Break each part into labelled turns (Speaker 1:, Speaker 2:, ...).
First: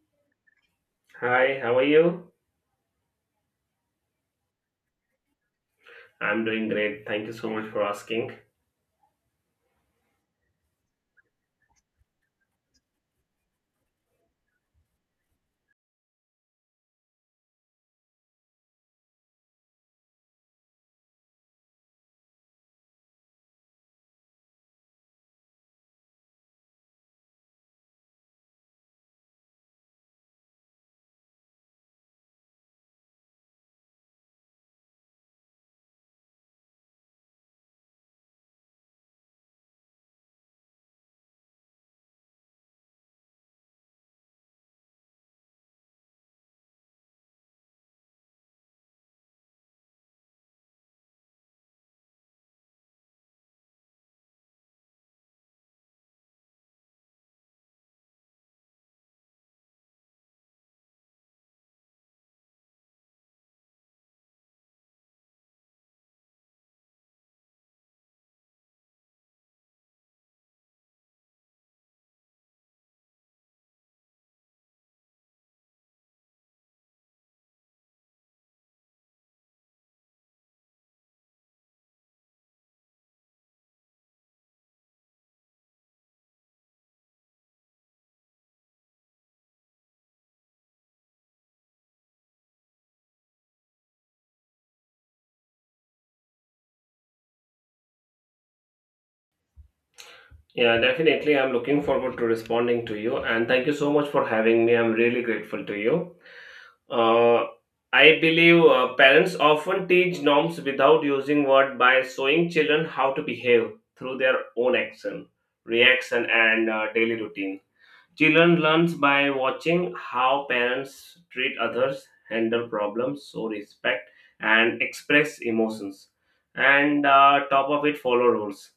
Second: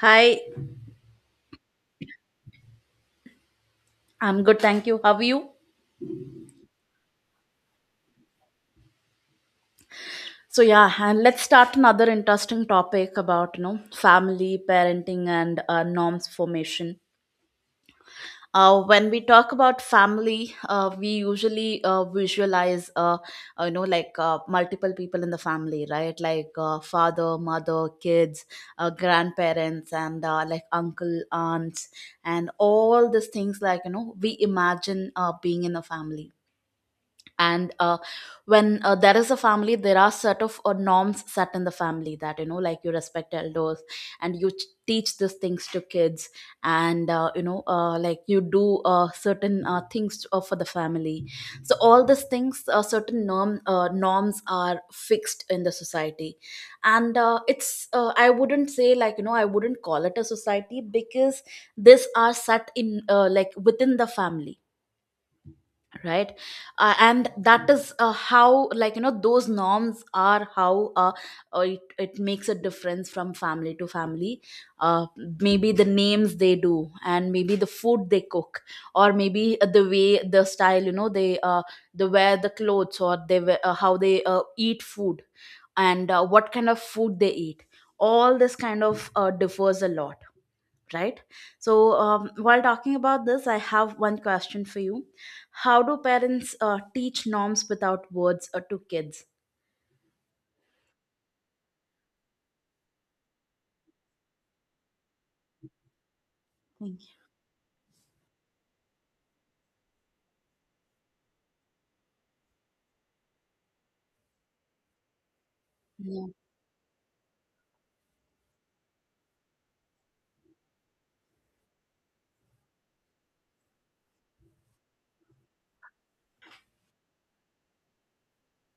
Speaker 1: Hi,
Speaker 2: Hi, how are you?
Speaker 1: I'm good, thank you. How are you?
Speaker 2: I'm doing great. Thank you so much for asking.
Speaker 1: So yeah, and let's start another interesting topic about family, parenting, and norms formation. When we talk about family, we usually visualize, like, multiple people in the family, right? Like father, mother, kids, grandparents, and like uncle, aunts, and all these things. Like, we imagine being in a family, and when there is a family, there are sort of norms set in the family, that like you respect elders, and you teach these things to kids, and like you do certain things for the family. So all these things, certain norms are fixed in the society. And it's I wouldn't say, like, I wouldn't call it a society, because these are set in, like, within the family, right. And that is how, like, those norms are, how it makes a difference from family to family. uh, Maybe the names they do, and maybe the food they cook, or maybe the way, the style, they wear the clothes, or they wear, how they eat food, and what kind of food they eat. All this kind of differs a lot, right. So while talking about this, I have one question for you. How do parents teach norms without words, to kids?
Speaker 2: Yeah, definitely. I'm looking forward to responding to you, and thank you so much for having me. I'm really grateful to you.
Speaker 1: Thank
Speaker 2: Uh, I believe parents often teach norms without using word by showing children how to behave through their own action, reaction,
Speaker 1: you.
Speaker 2: and daily routines. Children learn by watching how parents treat others, handle problems, show respect, and express emotions. And top of it, follow rules.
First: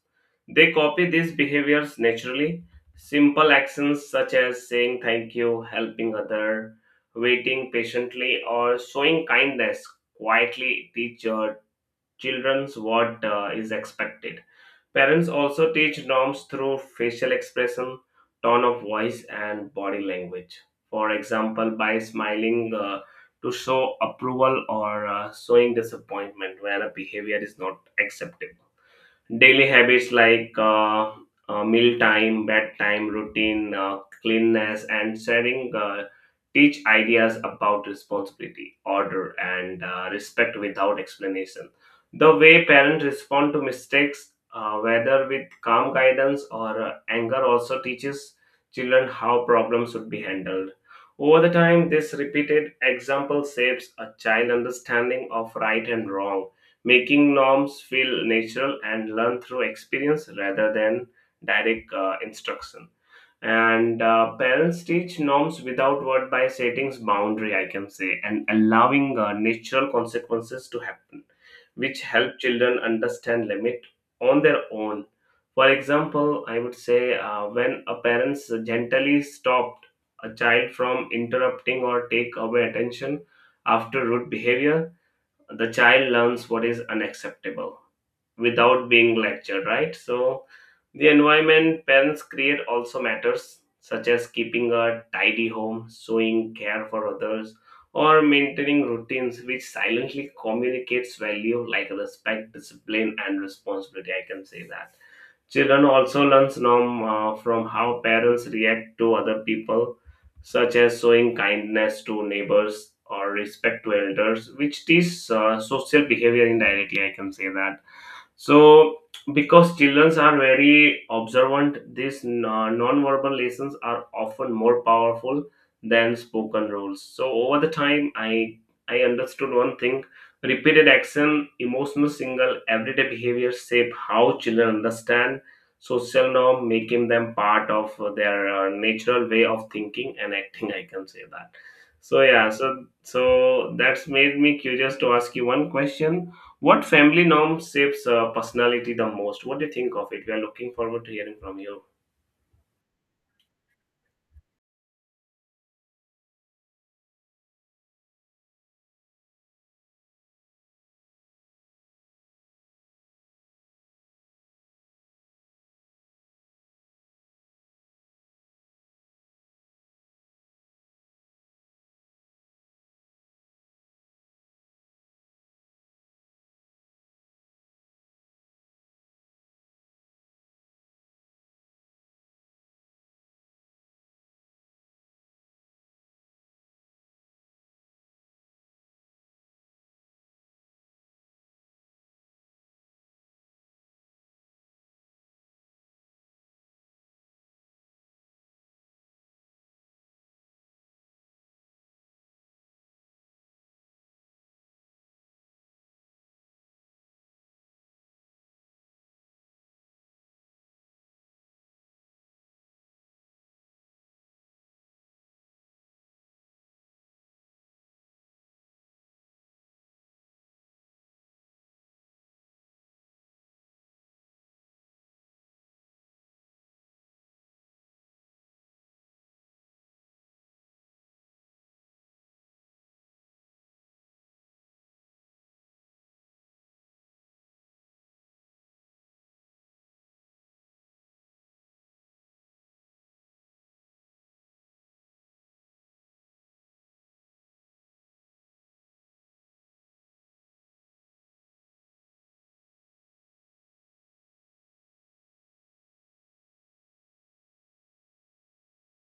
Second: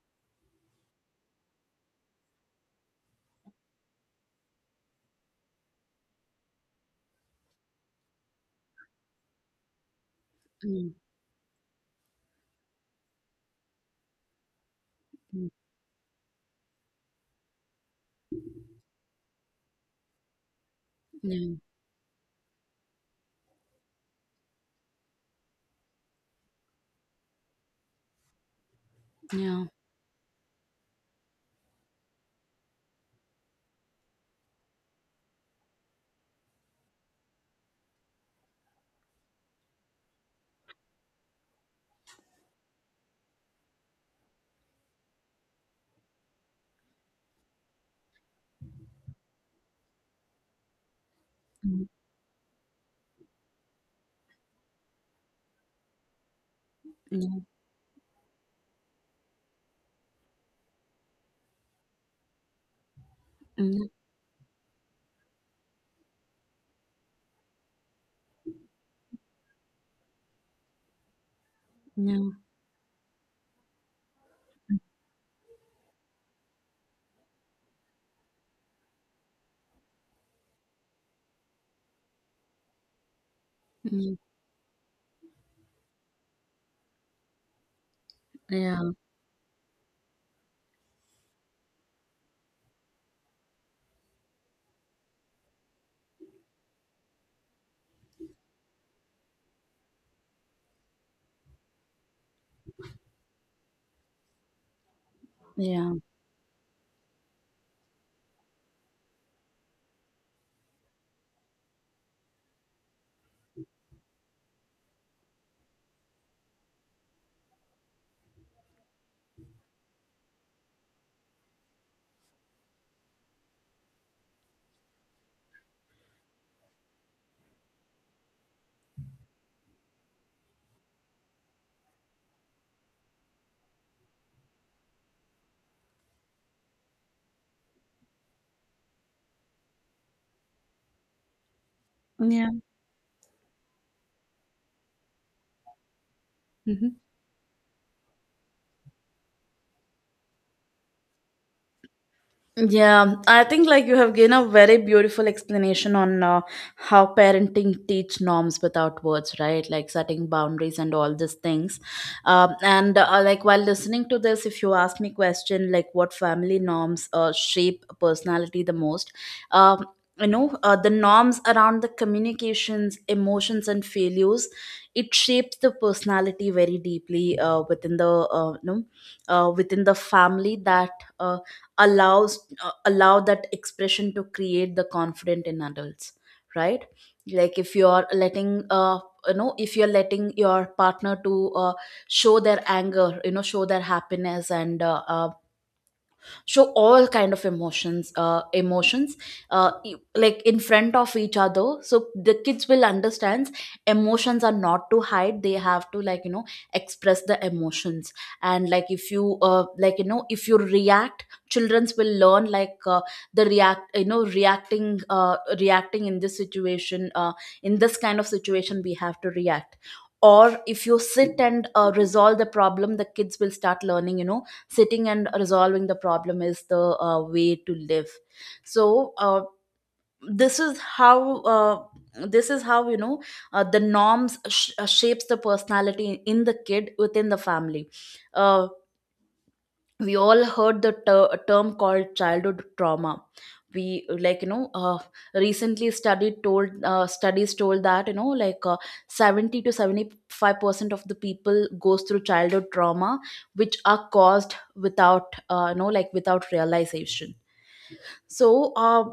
Speaker 2: They copy these behaviors naturally. Simple actions such as saying thank you, helping other, waiting patiently, or showing kindness
Speaker 1: Yeah.
Speaker 2: quietly
Speaker 1: Mm.
Speaker 2: teach children's what is expected. Parents
Speaker 1: Mm.
Speaker 2: also teach norms through facial expression, tone of voice, and body language. For
Speaker 1: Mm.
Speaker 2: example, by smiling to show approval or showing disappointment when a behavior is not acceptable.
Speaker 1: Yeah, yeah.
Speaker 2: Daily habits like meal time, bedtime routine, cleanness, and sharing teach ideas about responsibility, order, and respect without explanation. The way parents respond to mistakes, whether with calm guidance or anger, also teaches children how problems should be handled. Over the
Speaker 1: Mm.
Speaker 2: time, this repeated example shapes a child understanding of right and wrong,
Speaker 1: Yeah.
Speaker 2: making norms feel natural and learn through experience rather than direct instruction. And parents teach norms without word by setting boundary, I can say, and allowing natural consequences to happen, which
Speaker 1: Mm.
Speaker 2: help children understand limit on their own. For example, I would say when a parent gently stopped a child from interrupting or take away attention
Speaker 1: Yeah.
Speaker 2: after
Speaker 1: Mm.
Speaker 2: rude behavior, the child learns what is unacceptable
Speaker 1: Yeah,
Speaker 2: without being lectured, right? So the environment parents create also matters, such as keeping a tidy home, showing care for others, or maintaining routines, which silently communicates value like respect, discipline, and responsibility. I can say that children
Speaker 1: yeah,
Speaker 2: also learns norm from how parents react to other people, such as showing kindness to neighbors or respect to elders, which teach social behavior indirectly. I can say that. So, because children are very observant, these non-verbal lessons are often more powerful than spoken rules. So, over the time, I understood one thing: repeated action, emotional signal, everyday behavior shape how children understand social norm, making them part of their natural way of thinking and acting. I can say that. So yeah,
Speaker 1: yeah.
Speaker 2: so that's made me curious to ask you one question. What
Speaker 1: Mhm.
Speaker 2: family norm shapes personality the most? What do you think of it? We are looking forward to hearing from you.
Speaker 1: Yeah, I think, like, you have given a very beautiful explanation on how parenting teach norms without words, right? Like, setting boundaries and all these things. And like, while listening to this, if you ask me question like what family norms shape personality the most, um, the norms around the communications, emotions, and failures, it shapes the personality very deeply within the, within the family that. Uh, allow that expression to create the confident in adults, right, like, if you're letting, if you're letting your partner to show their anger, show their happiness, and show all kind of emotions, like, in front of each other, so the kids will understand emotions are not to hide, they have to, like, express the emotions. And, like, if you like, if you react, childrens will learn, like, the react you know reacting in this situation, in this kind of situation, we have to react. Or if you sit and resolve the problem, the kids will start learning, sitting and resolving the problem is the way to live. So, this is how uh, this is how, the norms shapes the personality in the kid within the family. Uh, we all heard the term called childhood trauma. We, like, recently studied told studies told that, like, 70 to 75% of the people goes through childhood trauma, which are caused without, like, without realization. So,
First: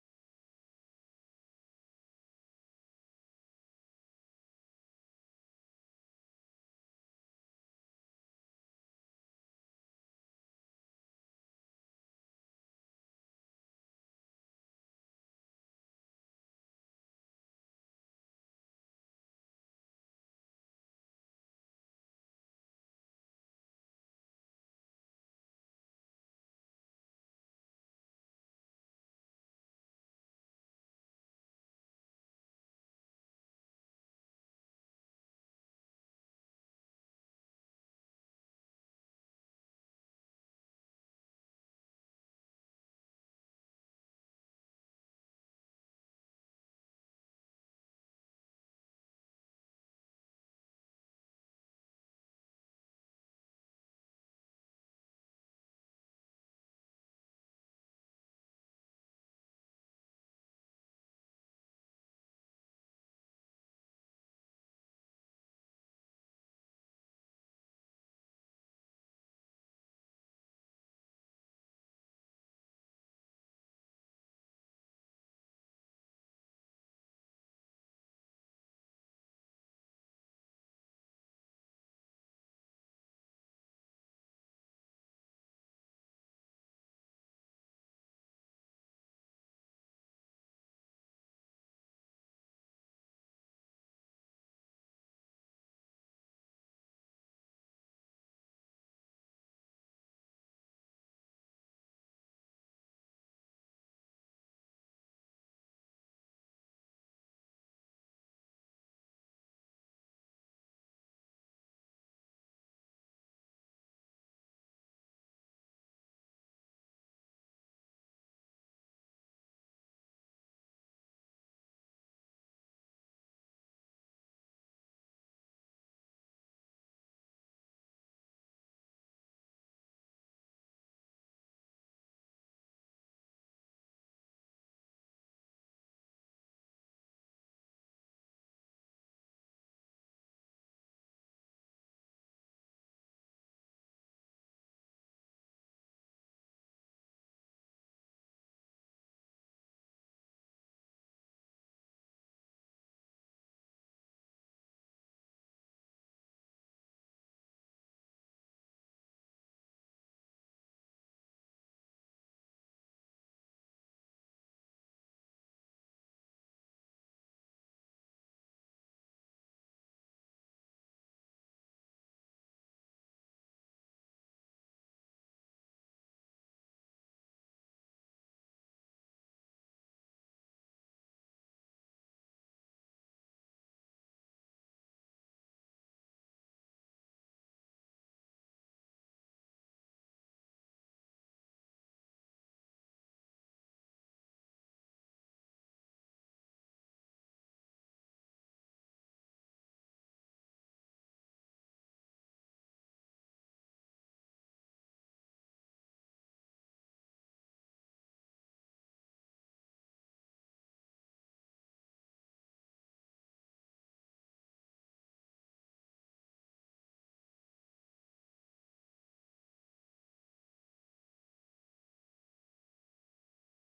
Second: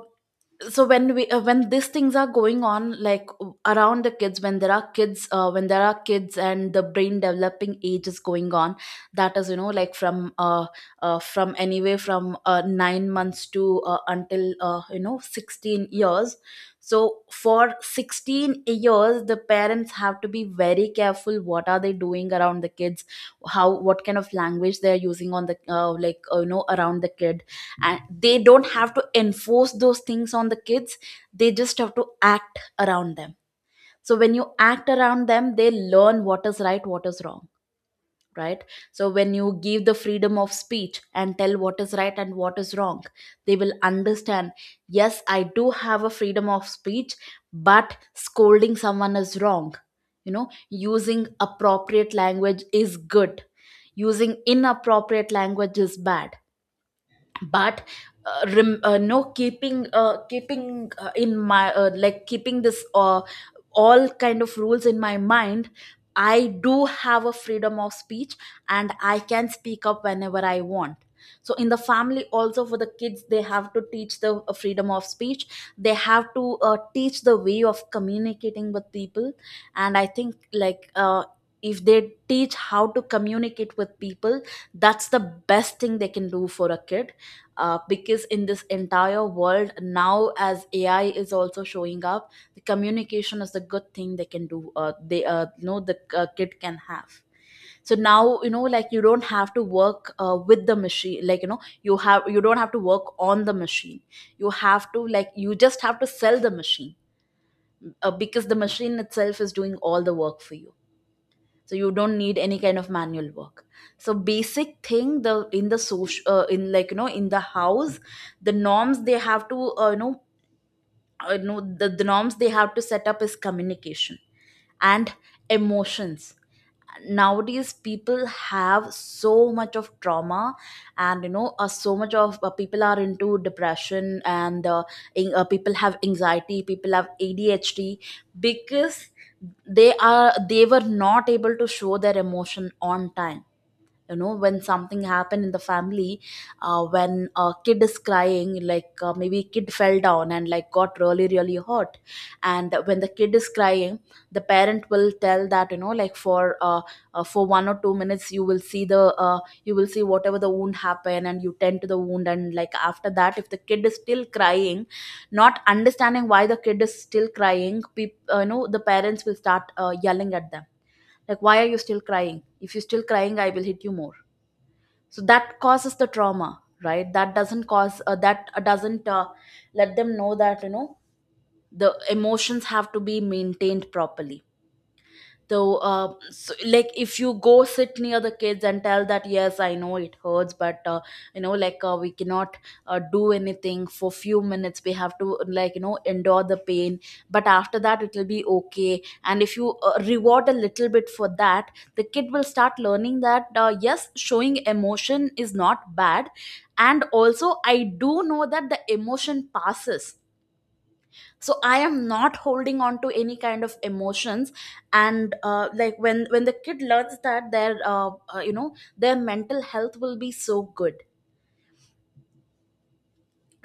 Speaker 1: so when we, when these things are going on, like around the kids, when there are kids and the brain developing age is going on, that is, like, from, from anywhere, from 9 months to, until, 16 years. So for 16 years the parents have to be very careful what are they doing around the kids, how, what kind of language they are using on the, like, around the kid. And they don't have to enforce those things on the kids, they just have to act around them. So when you act around them, they learn what is right, what is wrong, right. So when you give the freedom of speech, and tell what is right and what is wrong, they will understand yes, I do have a freedom of speech, but scolding someone is wrong, using appropriate language is good, using inappropriate language is bad. But, no, keeping keeping in my like, keeping this all kind of rules in my mind, I do have a freedom of speech, and I can speak up whenever I want. So in the family also, for the kids they have to teach the freedom of speech, they have to teach the way of communicating with people. And I think, like, if they teach how to communicate with people, that's the best thing they can do for a kid, because in this entire world now, as AI is also showing up, the communication is the good thing they can do, they the kid can have. So now, like, you don't have to work, with the machine, like, you don't have to work on the machine, you have to like, you just have to sell the machine, because the machine itself is doing all the work for you, so you don't need any kind of manual work. So basic thing, the, in the social, in like, in the house, the norms they have to uh, you know the norms they have to set up is communication, and emotions. Nowadays people have so much of trauma, and so much of, people are into depression, and people have anxiety, people have ADHD, because they were not able to show their emotion on time, when something happened in the family. When a kid is crying, like, maybe kid fell down and, like, got really really hurt, and when the kid is crying, the parent will tell that, like, for 1 or 2 minutes, you will see the, you will see whatever the wound happen, and you tend to the wound, and like, after that if the kid is still crying, not understanding why the kid is still crying, the parents will start yelling at them, like, why are you still crying? If you're still crying, I will hit you more. So that causes the trauma, right, that doesn't cause, that doesn't let them know that, the emotions have to be maintained properly though. So, like, if you go sit near the kids and tell that, yes, I know it hurts, but, like, we cannot do anything for few minutes, we have to, like, endure the pain, but after that it will be okay. And if you reward a little bit for that, the kid will start learning that, yes, showing emotion is not bad, and also I do know that the emotion passes, so I am not holding on to any kind of emotions. And like, when the kid learns that, their, their mental health will be so good.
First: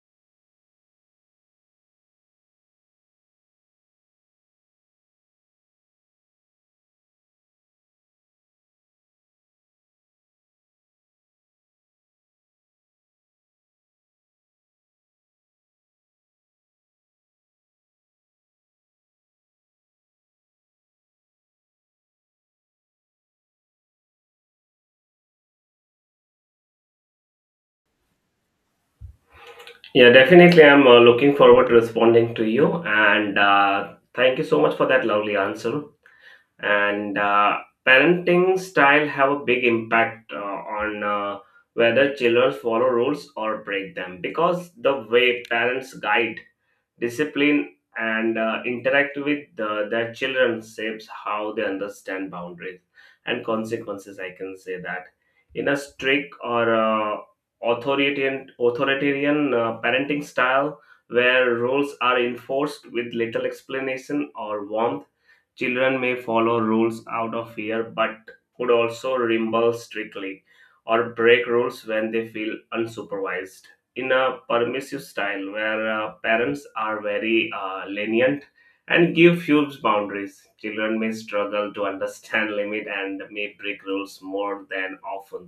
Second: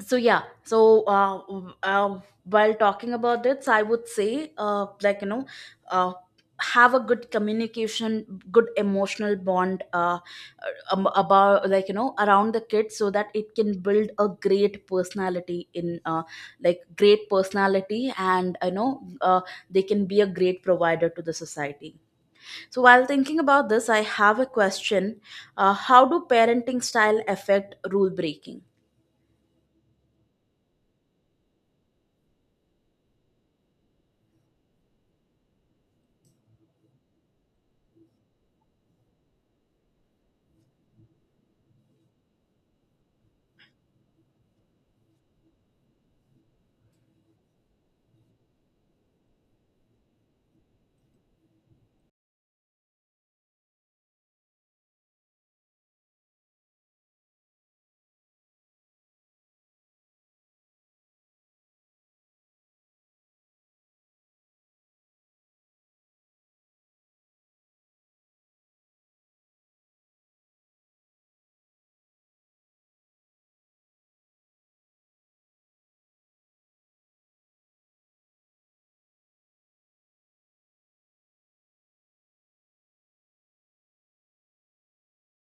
Speaker 1: So yeah, so, while talking about this, I would say, like, uh, have a good communication, good emotional bond, about, like, around the kids, so that it can build a great personality in, like, great personality, and, they can be a great provider to the society. So while thinking about this, I have a question. How do parenting style affect rule breaking?
Speaker 2: Yeah, definitely. I'm looking forward to responding to you. And thank you so much for that lovely answer. And parenting style have a big impact on whether children follow rules or break them, because the way parents guide, discipline, and interact with their children shapes how they understand boundaries and consequences, I can say that. In a strict or authoritarian parenting style, where rules are enforced with little explanation or warmth, children may follow rules out of fear, but could also rebel strictly or break rules when they feel unsupervised. In a permissive style, where parents are very lenient and give few boundaries, children may struggle to understand limit and may break rules more than often,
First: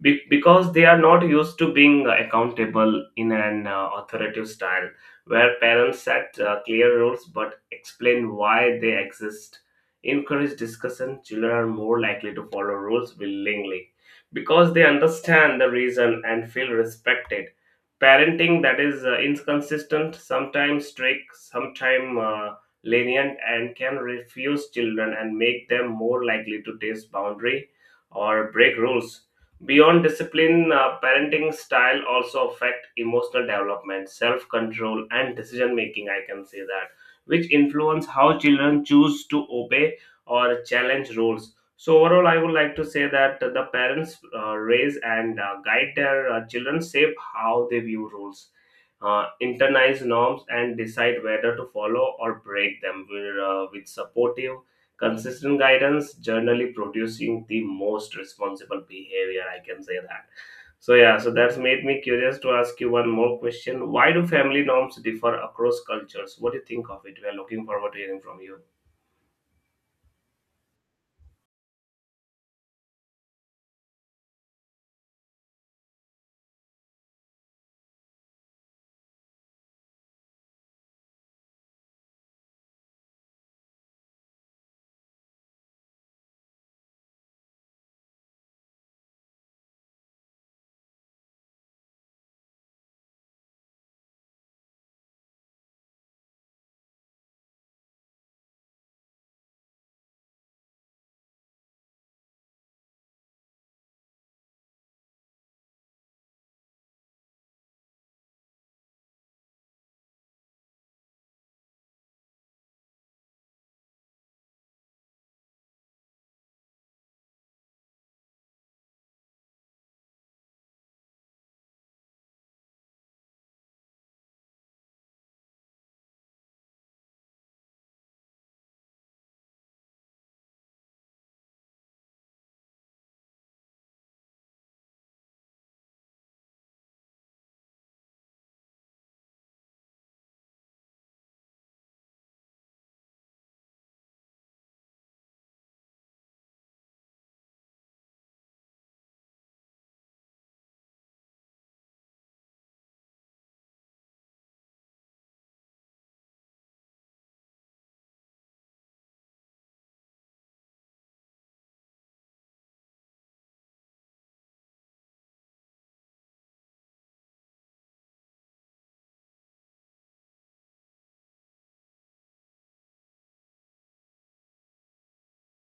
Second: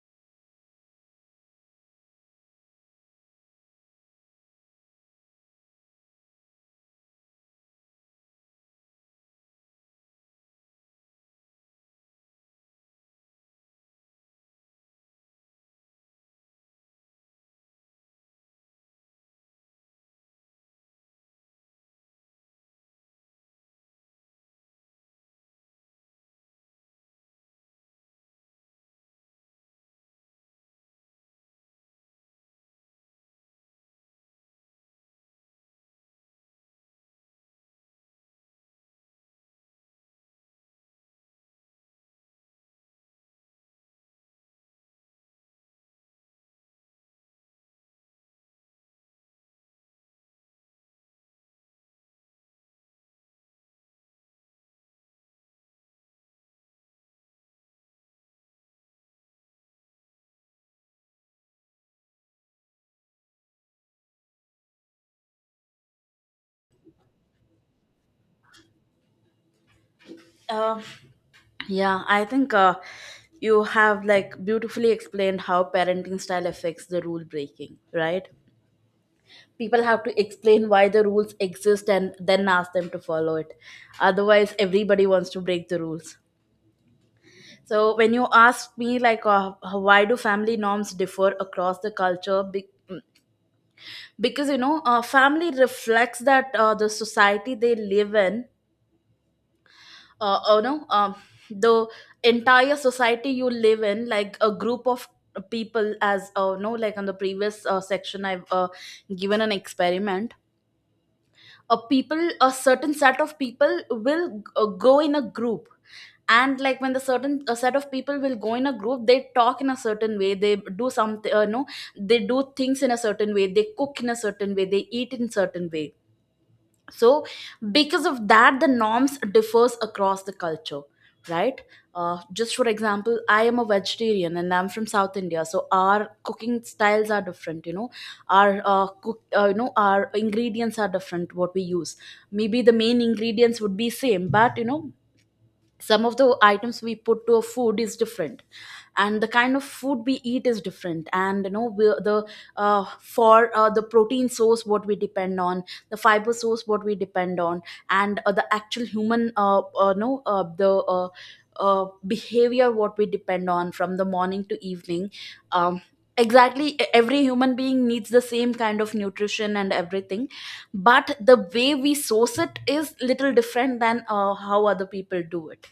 Speaker 2: because they are not used to being accountable. In an authoritative style, where parents set clear rules but explain why they exist, encourage discussion, children are more likely to follow rules willingly because they understand the reason and feel respected. Parenting that is inconsistent, sometimes strict, sometimes lenient, and can refuse children and make them more likely to test boundary or break rules. Beyond discipline, parenting style also affect emotional development, self-control, and decision making. I can say that, which influence how children choose to obey or challenge rules. So overall, I would like to say that the parents raise and guide their children shape how they view rules, internalize norms, and decide whether to follow or break them, with supportive, consistent guidance generally producing the most responsible behavior, I can say that. So yeah, so that's made me curious to ask you one more question. Why do family norms differ across cultures? What do you think of it? We are looking forward to hearing from you.
Speaker 1: Yeah, I think, you have, like, beautifully explained how parenting style affects the rule breaking, right? People have to explain why the rules exist, and then ask them to follow it. Otherwise, everybody wants to break the rules. So when you ask me like why do family norms differ across the culture, because family reflects that the society they live in. uh, you know um, the entire society you live in, like a group of people, as no like on the previous section I've given an experiment. A certain set of people will go in a group, and like when the certain a set of people will go in a group, they talk in a certain way, they do something, no they do things in a certain way, they cook in a certain way, they eat in certain way. So because of that, the norms differs across the culture, right? Just for example, I am a vegetarian and I'm from South India, so our cooking styles are different, you know. Our cook you know our ingredients are different, what we use. Maybe the main ingredients would be same, but you know, some of the items we put to a food is different, and the kind of food we eat is different. And you know, we the for the protein source what we depend on, the fiber source what we depend on, and the actual human no the uh, behavior what we depend on from the morning to evening. um, exactly, every human being needs the same kind of nutrition and everything, but the way we source it is little different than how other people do it,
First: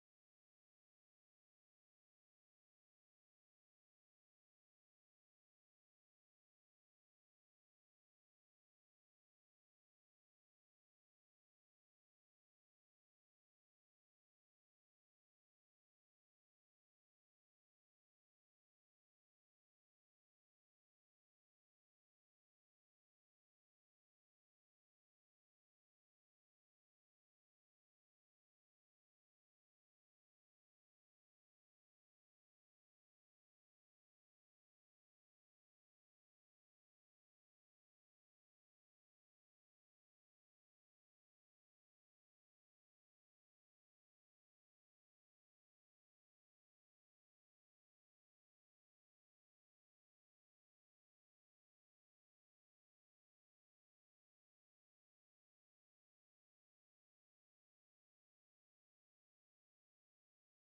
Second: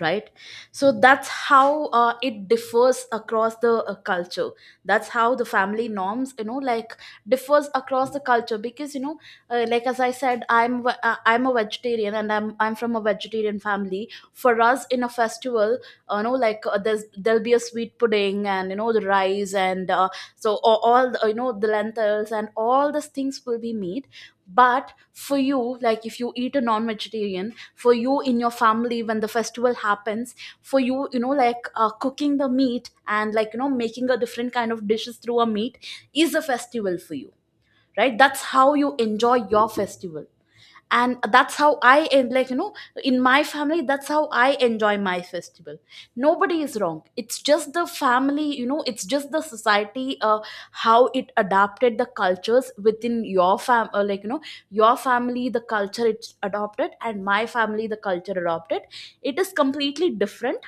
Speaker 1: right? So that's how it differs across the culture. That's how the family norms, you know, like differs across the culture, because you know, like as I said, I'm I'm a vegetarian and I'm from a vegetarian family. For us in a festival, there'll be a sweet pudding and you know the rice and so all the, you know, the lentils and all these things will be made. But for you, like if you eat a non-vegetarian, for you in your family when the festival happens, for you, you know, like cooking the meat and like you know making a different kind of dishes through a meat is a festival for you, right? That's how you enjoy your festival. And that's how I, and like you know, in my family, that's how I enjoy my festival. Nobody is wrong, it's just the family, you know, it's just the society. How it adapted the cultures within your fam like you know, your family the culture it's adopted and my family the culture adopted, it is completely different.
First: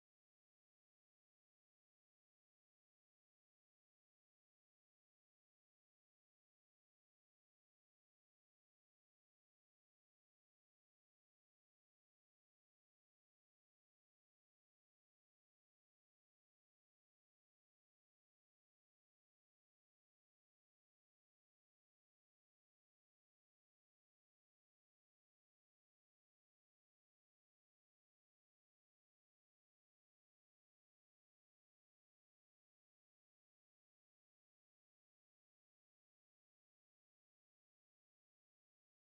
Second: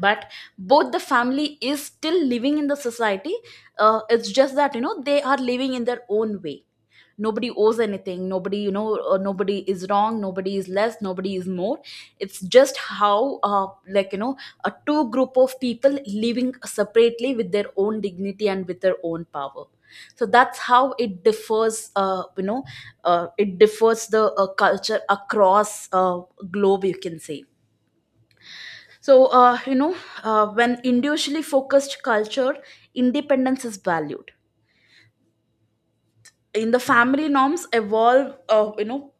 Speaker 1: But both the family is still living in the society. It's just that you know they are living in their own way. Nobody owes anything, nobody, you know, nobody is wrong, nobody is less, nobody is more. It's just how, like you know, a two group of people living separately with their own dignity and with their own power. So that's how it differs, it differs the culture across globe, you can say. So when individually focused culture, independence is valued. In the family norms evolve,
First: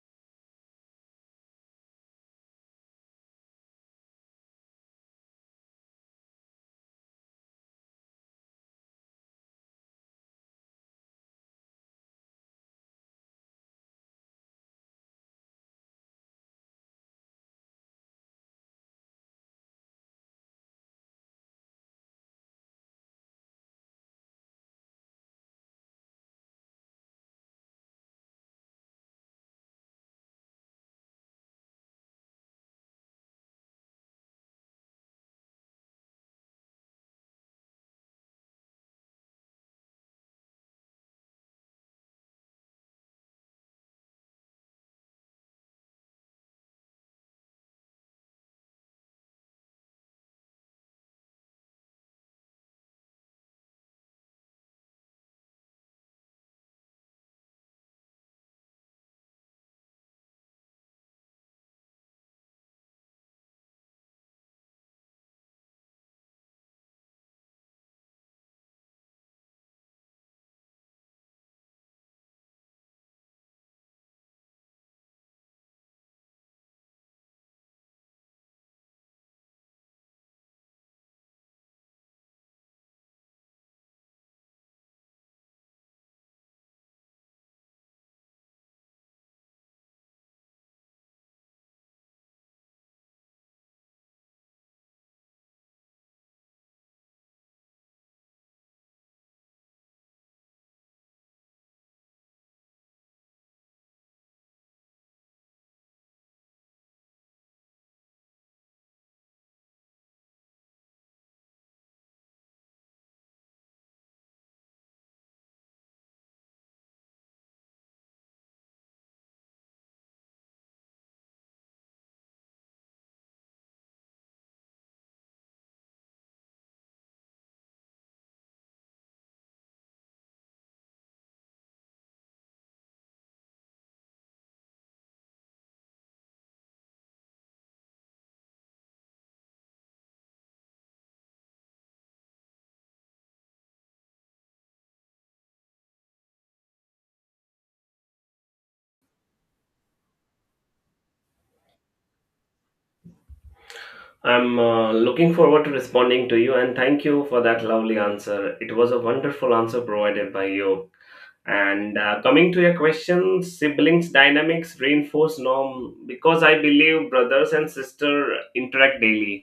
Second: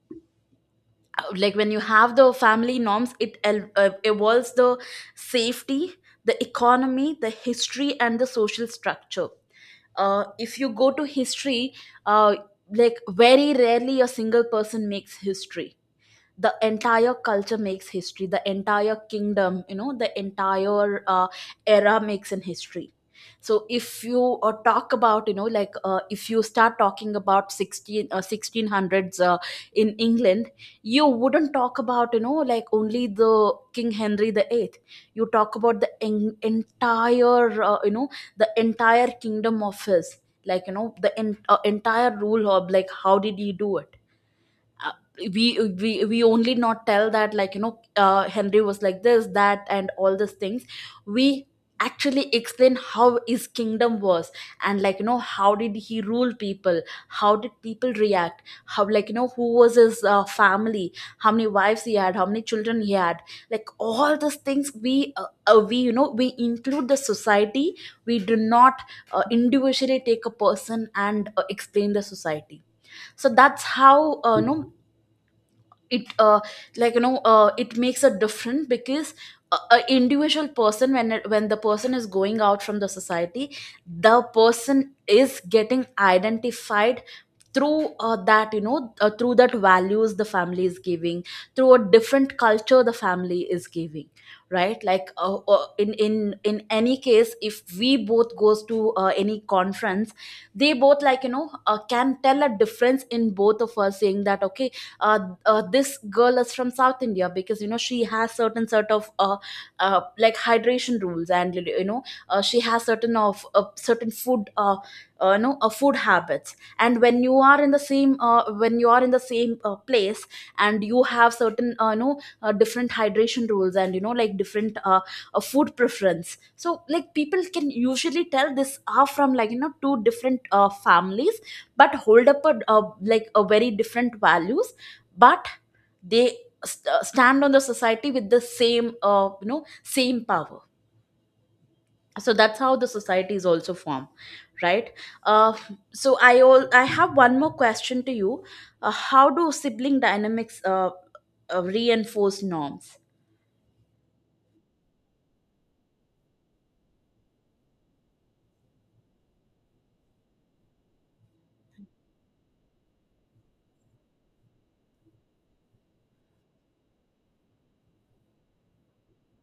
Speaker 1: like when you have the family norms, evolves the safety, the economy, the history and the social structure. If you go to history, uh, like very rarely a single person makes history. The entire culture makes history, the entire kingdom, you know, the entire era makes in history. So if you talk about, you know, like if you start talking about 16 1600s in England, you wouldn't talk about, you know, like only the king Henry the 8th. You talk about the entire, the entire kingdom of his, like you know, the entire rule of, like how did he do it. uh, we we only not tell that, like, you know, Henry was like this that and all these things. We actually explain how his kingdom was, and like you know how did he rule people, how did people react, how, like you know, who was his family, how many wives he had, how many children he had, like all these things we, we, you know, we include the society. We do not individually take a person and explain the society. So that's how, it like you know it makes a difference, because a individual person when when the person is going out from the society, the person is getting identified through that you know through that values the family is giving, through a different culture the family is giving, right? Like, in any case, if we both goes to any conference, they both, like you know, can tell a difference in both of us, saying that okay, uh, this girl is from South India because you know she has certain sort of like hydration rules, and you know she has certain food, food habits. And when you are in the same when you are in the same place, and you have certain different hydration rules, and you know like different food preference, so like people can usually tell this are from, like you know, two different families, but hold up a like a very different values. But they stand on the society with the same, same power. So that's how the society is also formed, right? uh, so I, all I have one more question to you: how do sibling dynamics reinforce norms?
Speaker 2: I'm looking forward to responding to you, and thank you for that lovely answer. It was a wonderful answer provided by you. And coming to your question, siblings dynamics reinforce norm because I believe brothers and sister interact daily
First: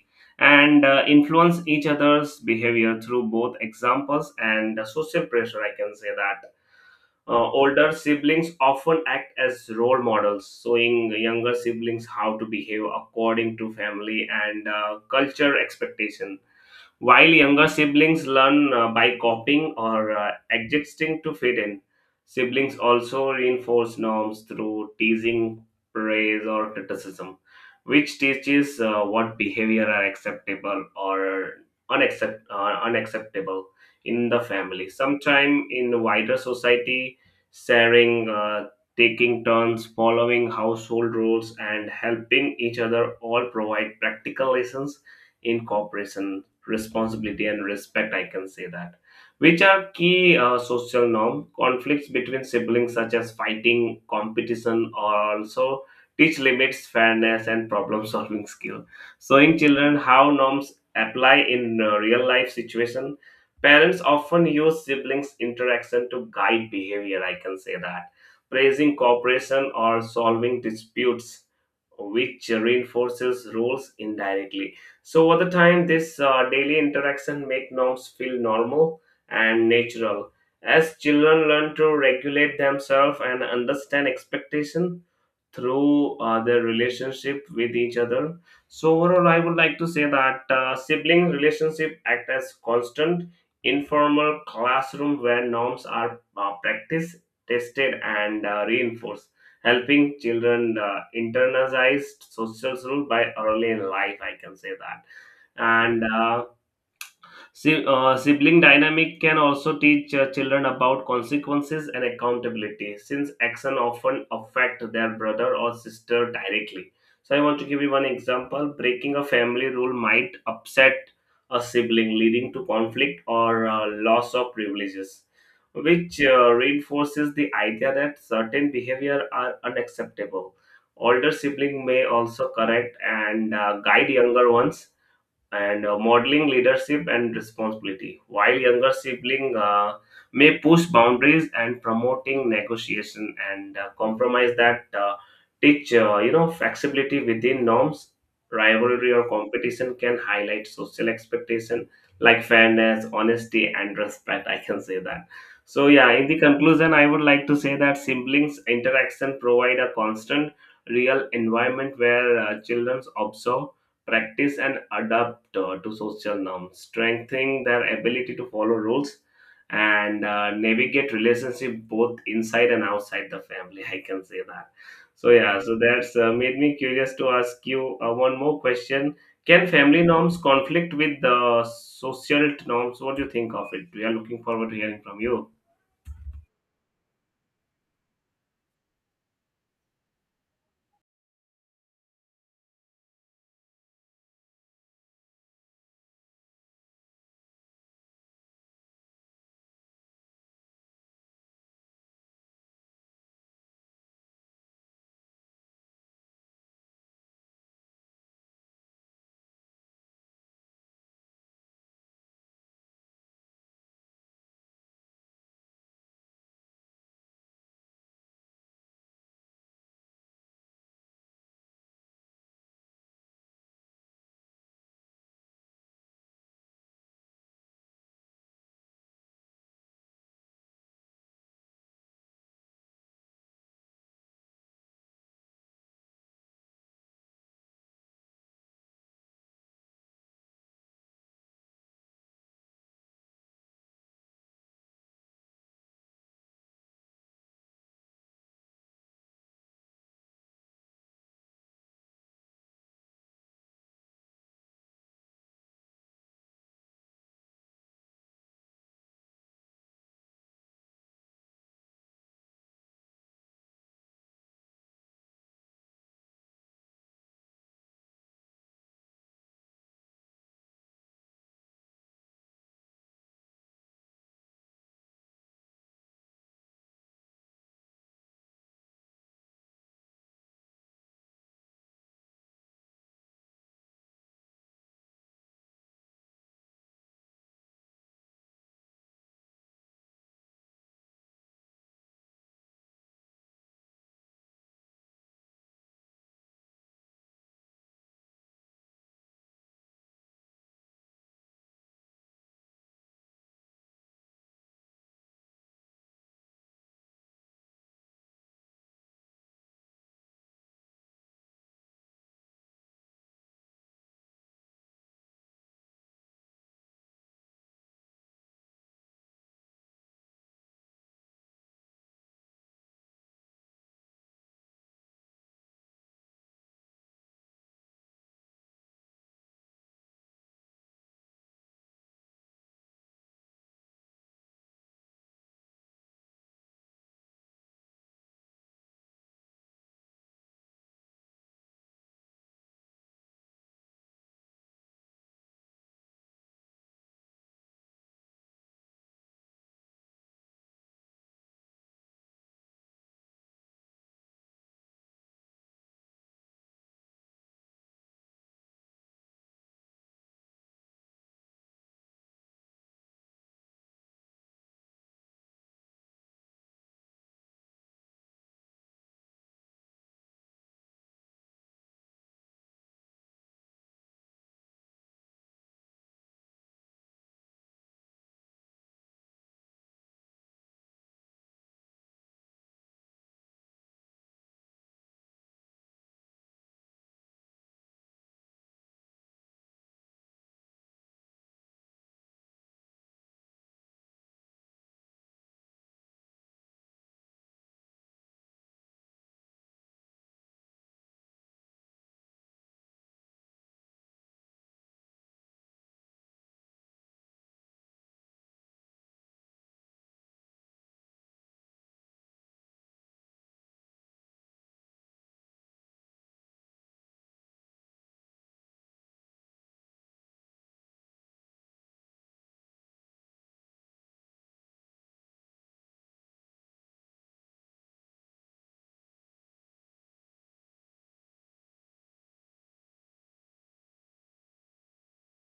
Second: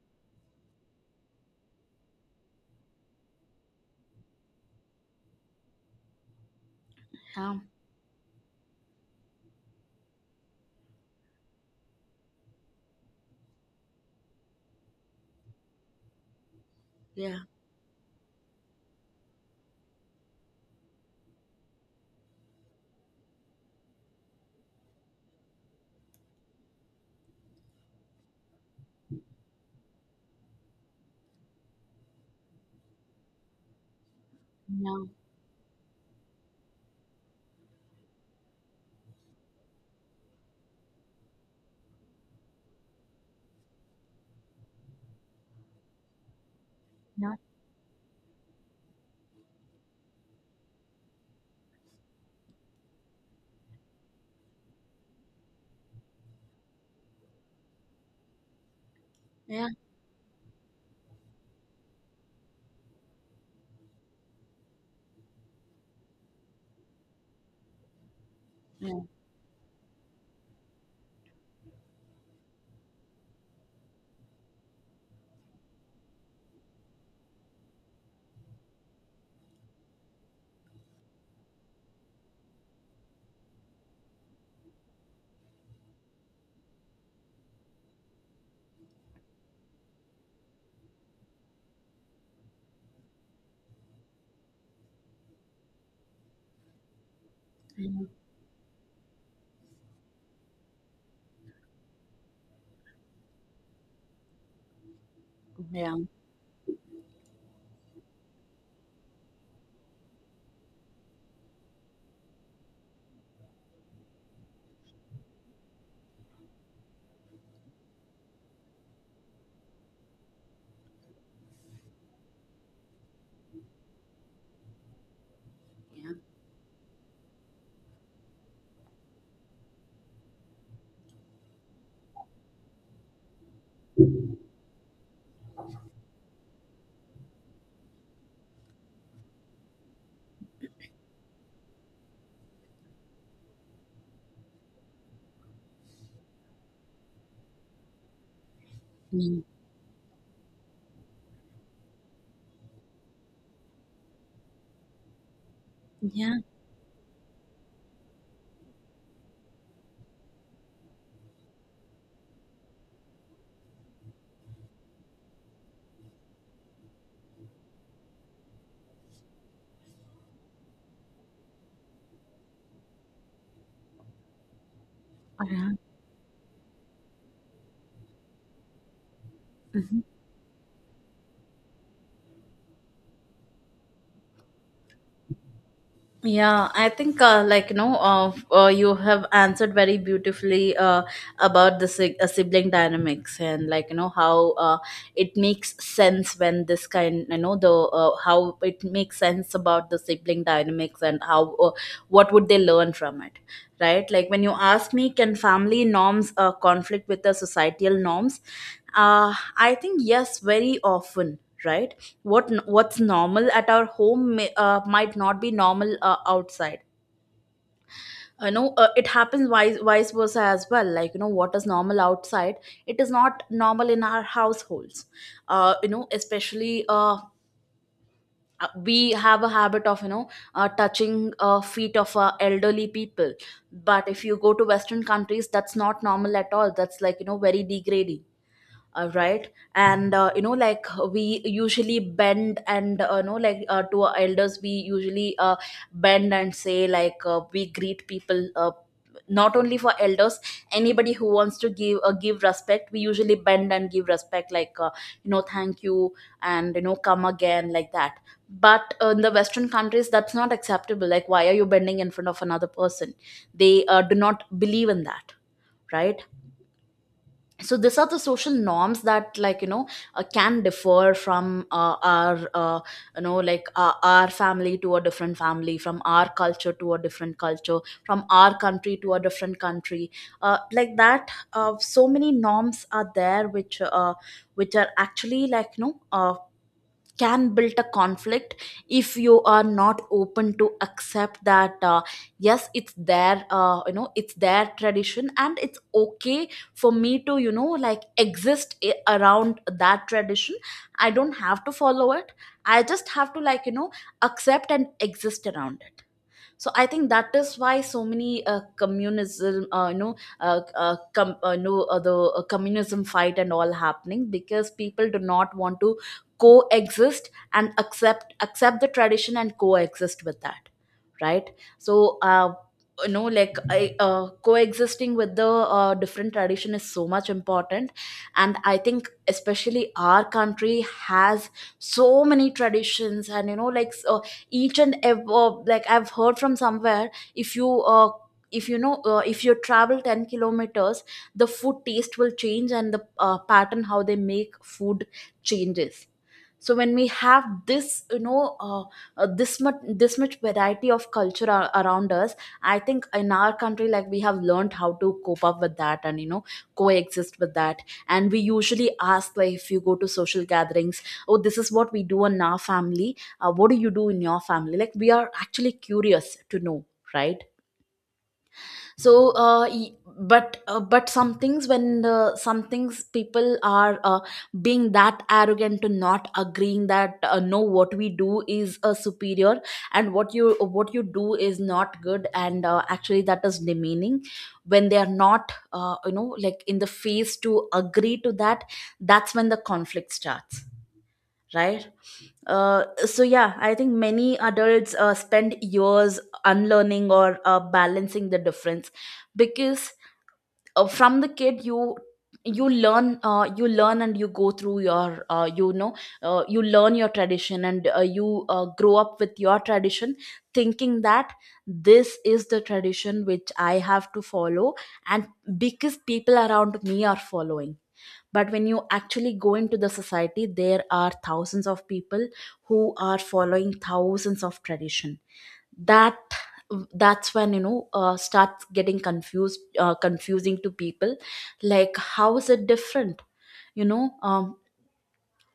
Speaker 2: and influence each other's behavior through both examples and social pressure. I can say that.
Speaker 1: Yeah,
Speaker 2: Older siblings often act as role models, showing younger siblings how to behave according to family and culture expectations, while
Speaker 1: yeah,
Speaker 2: younger siblings learn by copying or adjusting to fit in. Siblings also reinforce norms through teasing, praise, or criticism, which teaches what behavior are acceptable or unacceptable in the family.
Speaker 1: yeah,
Speaker 2: Sometime in the wider society, sharing, taking turns, following household rules, and helping each other all provide practical lessons in cooperation,
Speaker 1: yeah,
Speaker 2: responsibility, and respect. I can say that, which are key social norm. Conflicts between siblings, such as fighting, competition, or also teach limits, fairness, and problem-solving skill, showing
Speaker 1: yeah,
Speaker 2: children how norms apply in real-life situation. Parents often use siblings' interaction to guide behavior. I can say that, praising
Speaker 1: yeah,
Speaker 2: cooperation or solving disputes, which reinforces rules indirectly. So over the time, this daily interaction make norms feel normal and natural, as children learn to regulate themselves and understand expectation through their relationship with each other. So overall, I would like to say that sibling relationship act as constant, informal classroom where norms are practiced, tested,
Speaker 1: yeah,
Speaker 2: and reinforced, helping children internalize social rules by early in life. I can say that.
Speaker 1: yeah,
Speaker 2: And sibling dynamic can also teach children about consequences and accountability, since action often affect their brother or sister directly. So I want to give you one example: breaking a family rule might upset a sibling, leading to conflict or loss of privileges, which reinforces the idea that certain behavior are unacceptable. Older sibling may also correct and guide younger ones, and modeling leadership and responsibility, while younger sibling may push boundaries and promoting negotiation and compromise, that teach you know flexibility within norms. Rivalry or
Speaker 1: yeah,
Speaker 2: competition can highlight social expectation like fairness, honesty, and respect. I can say that. So yeah, in the
Speaker 1: yeah,
Speaker 2: conclusion, I would like to say that siblings interaction provide a constant, real environment where children observe, practice, and adapt to social norms, strengthening their ability to follow rules and navigate relationship both inside and outside the family. I can say that. So yeah,
Speaker 1: yeah,
Speaker 2: so that's made me curious to ask you one more question. Can
Speaker 1: yeah.
Speaker 2: family norms conflict with the social norms? What do you think of it? We are looking forward to hearing from you.
Speaker 1: Yeah, I think like you know, you have answered very beautifully about the sibling dynamics, and like you know how it makes sense when this kind, you know, the how it makes sense about the sibling dynamics, and how what would they learn from it, right? Like when you ask me, can family norms conflict with the societal norms? I think yes, very often, right? What what's normal at our home may, might not be normal outside. You know, it happens vice versa as well, like you know, what is normal outside, it is not normal in our households. You know especially We have a habit of, you know, touching feet of elderly people. But if you go to Western countries, that's not normal at all, that's like you know very degrading, right. And you know like we usually bend and, you know like, to our elders we usually bend and say, like, we greet people, not only for elders, anybody who wants to give, give respect, we usually bend and give respect, like you know, thank you and you know come again, like that. But in the Western countries that's not acceptable, like, why are you bending in front of another person? They do not believe in that, right? So these are the social norms that, like you know, can differ from our, you know, like, our family to a different family, from our culture to a different culture, from our country to a different country, like that. So many norms are there which, which are actually, like you know, can build a conflict if you are not open to accept that, yes it's their, you know, it's their tradition, and it's okay for me to, you know, like, exist around that tradition. I don't have to follow it. I just have to, like you know, accept and exist around it. So I think that is why so many communism you know com- no the communism fight and all happening, because people do not want to coexist and accept the tradition and coexist with that, right? So you know, like I, coexisting with the different tradition is so much important. And I think especially our country has so many traditions, and you know like so each and every, like I've heard from somewhere, if you know, if you travel 10 kilometers, the food taste will change, and the pattern how they make food changes. So when we have this, you know, uh, this much this much variety of culture ar- around us, I think in our country, like, we have learned how to cope up with that and you know coexist with that. And we usually ask, like if you go to social gatherings, oh this is what we do in our family, what do you do in your family, like we are actually curious to know, right? So but some things when some things people are being that arrogant to not agreeing that, no what we do is superior and what you do is not good, and actually that is demeaning, when they are not, you know, like, in the face to agree to that, that's when the conflict starts, right? So yeah, I think many adults spend years unlearning or balancing the difference, because From the kid you learn, you learn and you go through your you learn your tradition, and you grow up with your tradition thinking that this is the tradition which I have to follow, and because people around me are following. But when you actually go into the society, there are thousands of people who are following thousands of tradition. that that's when, starts getting confused, confusing to people, like how is it different. you know um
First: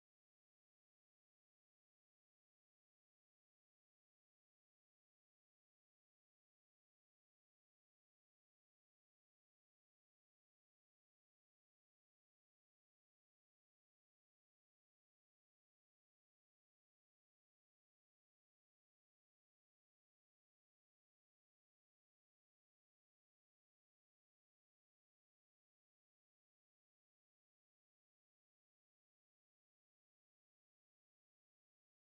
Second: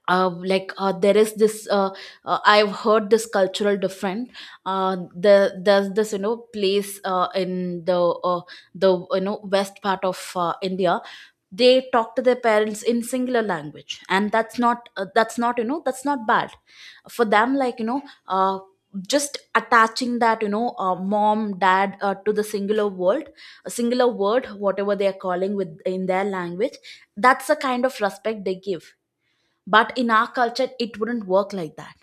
Speaker 1: there is this I've heard this cultural different. uh, the there's this, you know, place in the uh, you know, west part of India. They talk to their parents in singular language, and that's not that's not, you know, that's not bad for them, like, you know, uh, just attaching that, you know, mom, dad, to the singular word, a singular word, whatever they are calling with in their language. That's the kind of respect they give. But in our culture, it wouldn't work like that,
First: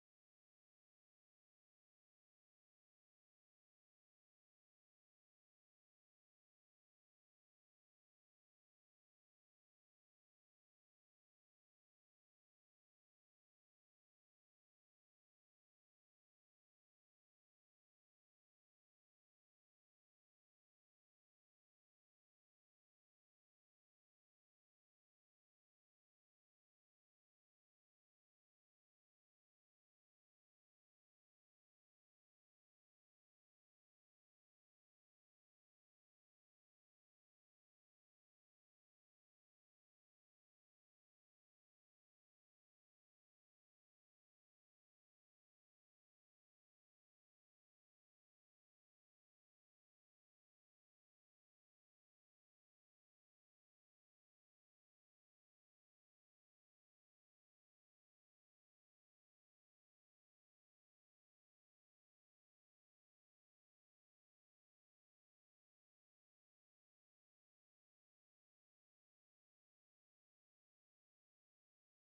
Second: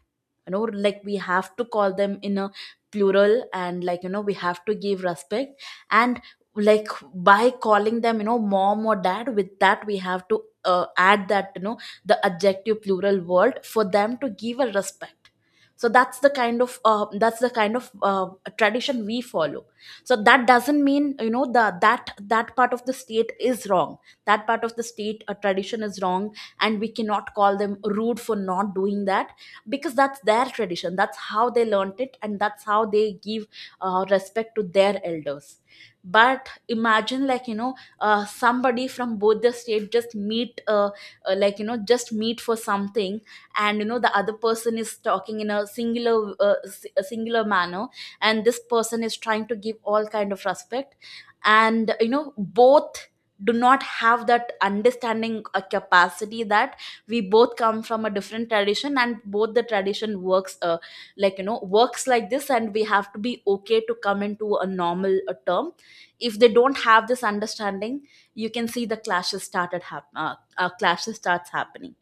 Speaker 1: you know. Like, we have to call them in a plural, and, like, you know, we have to give respect. And, like, by calling them, you know, mom or dad, with that we have to add that, you know, the adjective plural word for them, to give a respect. So that's the kind of tradition we follow. So that doesn't mean, you know, the that that part of the state is wrong, that part of the state tradition is wrong, and we cannot call them rude for not doing that, because that's their tradition, that's how they learnt it, and that's how they give respect to their elders. But imagine, like, you know, somebody from both the state just meet like, you know, just meet for something, and, you know, the other person is talking in a singular a singular manner, and this person is trying to give all kind of respect, and, you know, both do not have that understanding capacity that we both come from a different tradition, and both the tradition works, like, you know, works like this, and we have to be okay to come into a normal term. If they don't have this understanding, you can see the clashes starts happening.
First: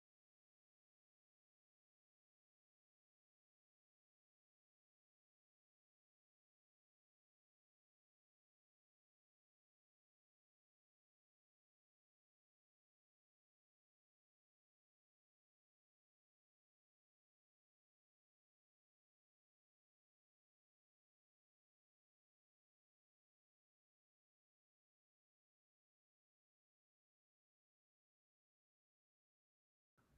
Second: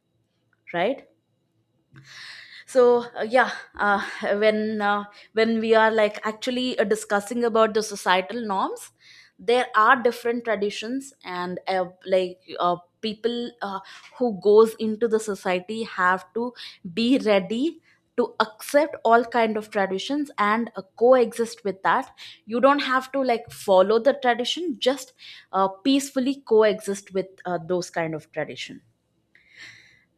Speaker 1: Right. So, yeah, uh, when uh, when we are, like, actually discussing about the societal norms, there are different traditions, and people who goes into the society have to be ready to accept all kind of traditions, and coexist with that. You don't have to, like, follow the tradition, just peacefully coexist with those kind of tradition.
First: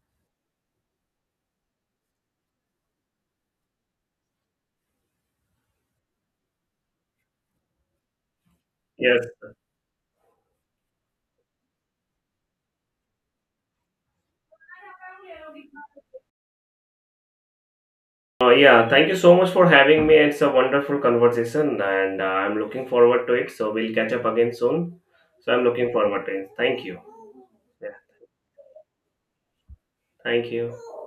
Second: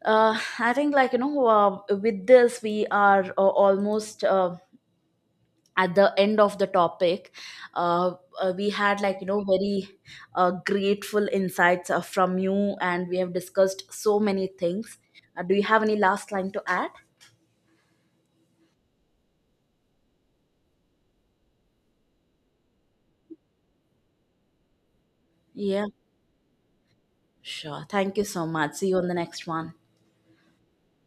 Speaker 1: I think, like, you know, with this we are almost at the end of the topic. Uh, we had, like,
Speaker 2: Yes.
Speaker 1: you know, very grateful insights from you, and we have discussed so many things. Do you have any last line to add?
Speaker 2: Yeah, thank you so much for having me. It's a wonderful conversation, and I'm looking forward to it. So, we'll catch up again soon. So, I'm
Speaker 1: Yeah,
Speaker 2: looking forward to it. Thank you.
Speaker 1: sure.
Speaker 2: Yeah,
Speaker 1: Thank you so much. See you on the next one.
Speaker 2: thank you.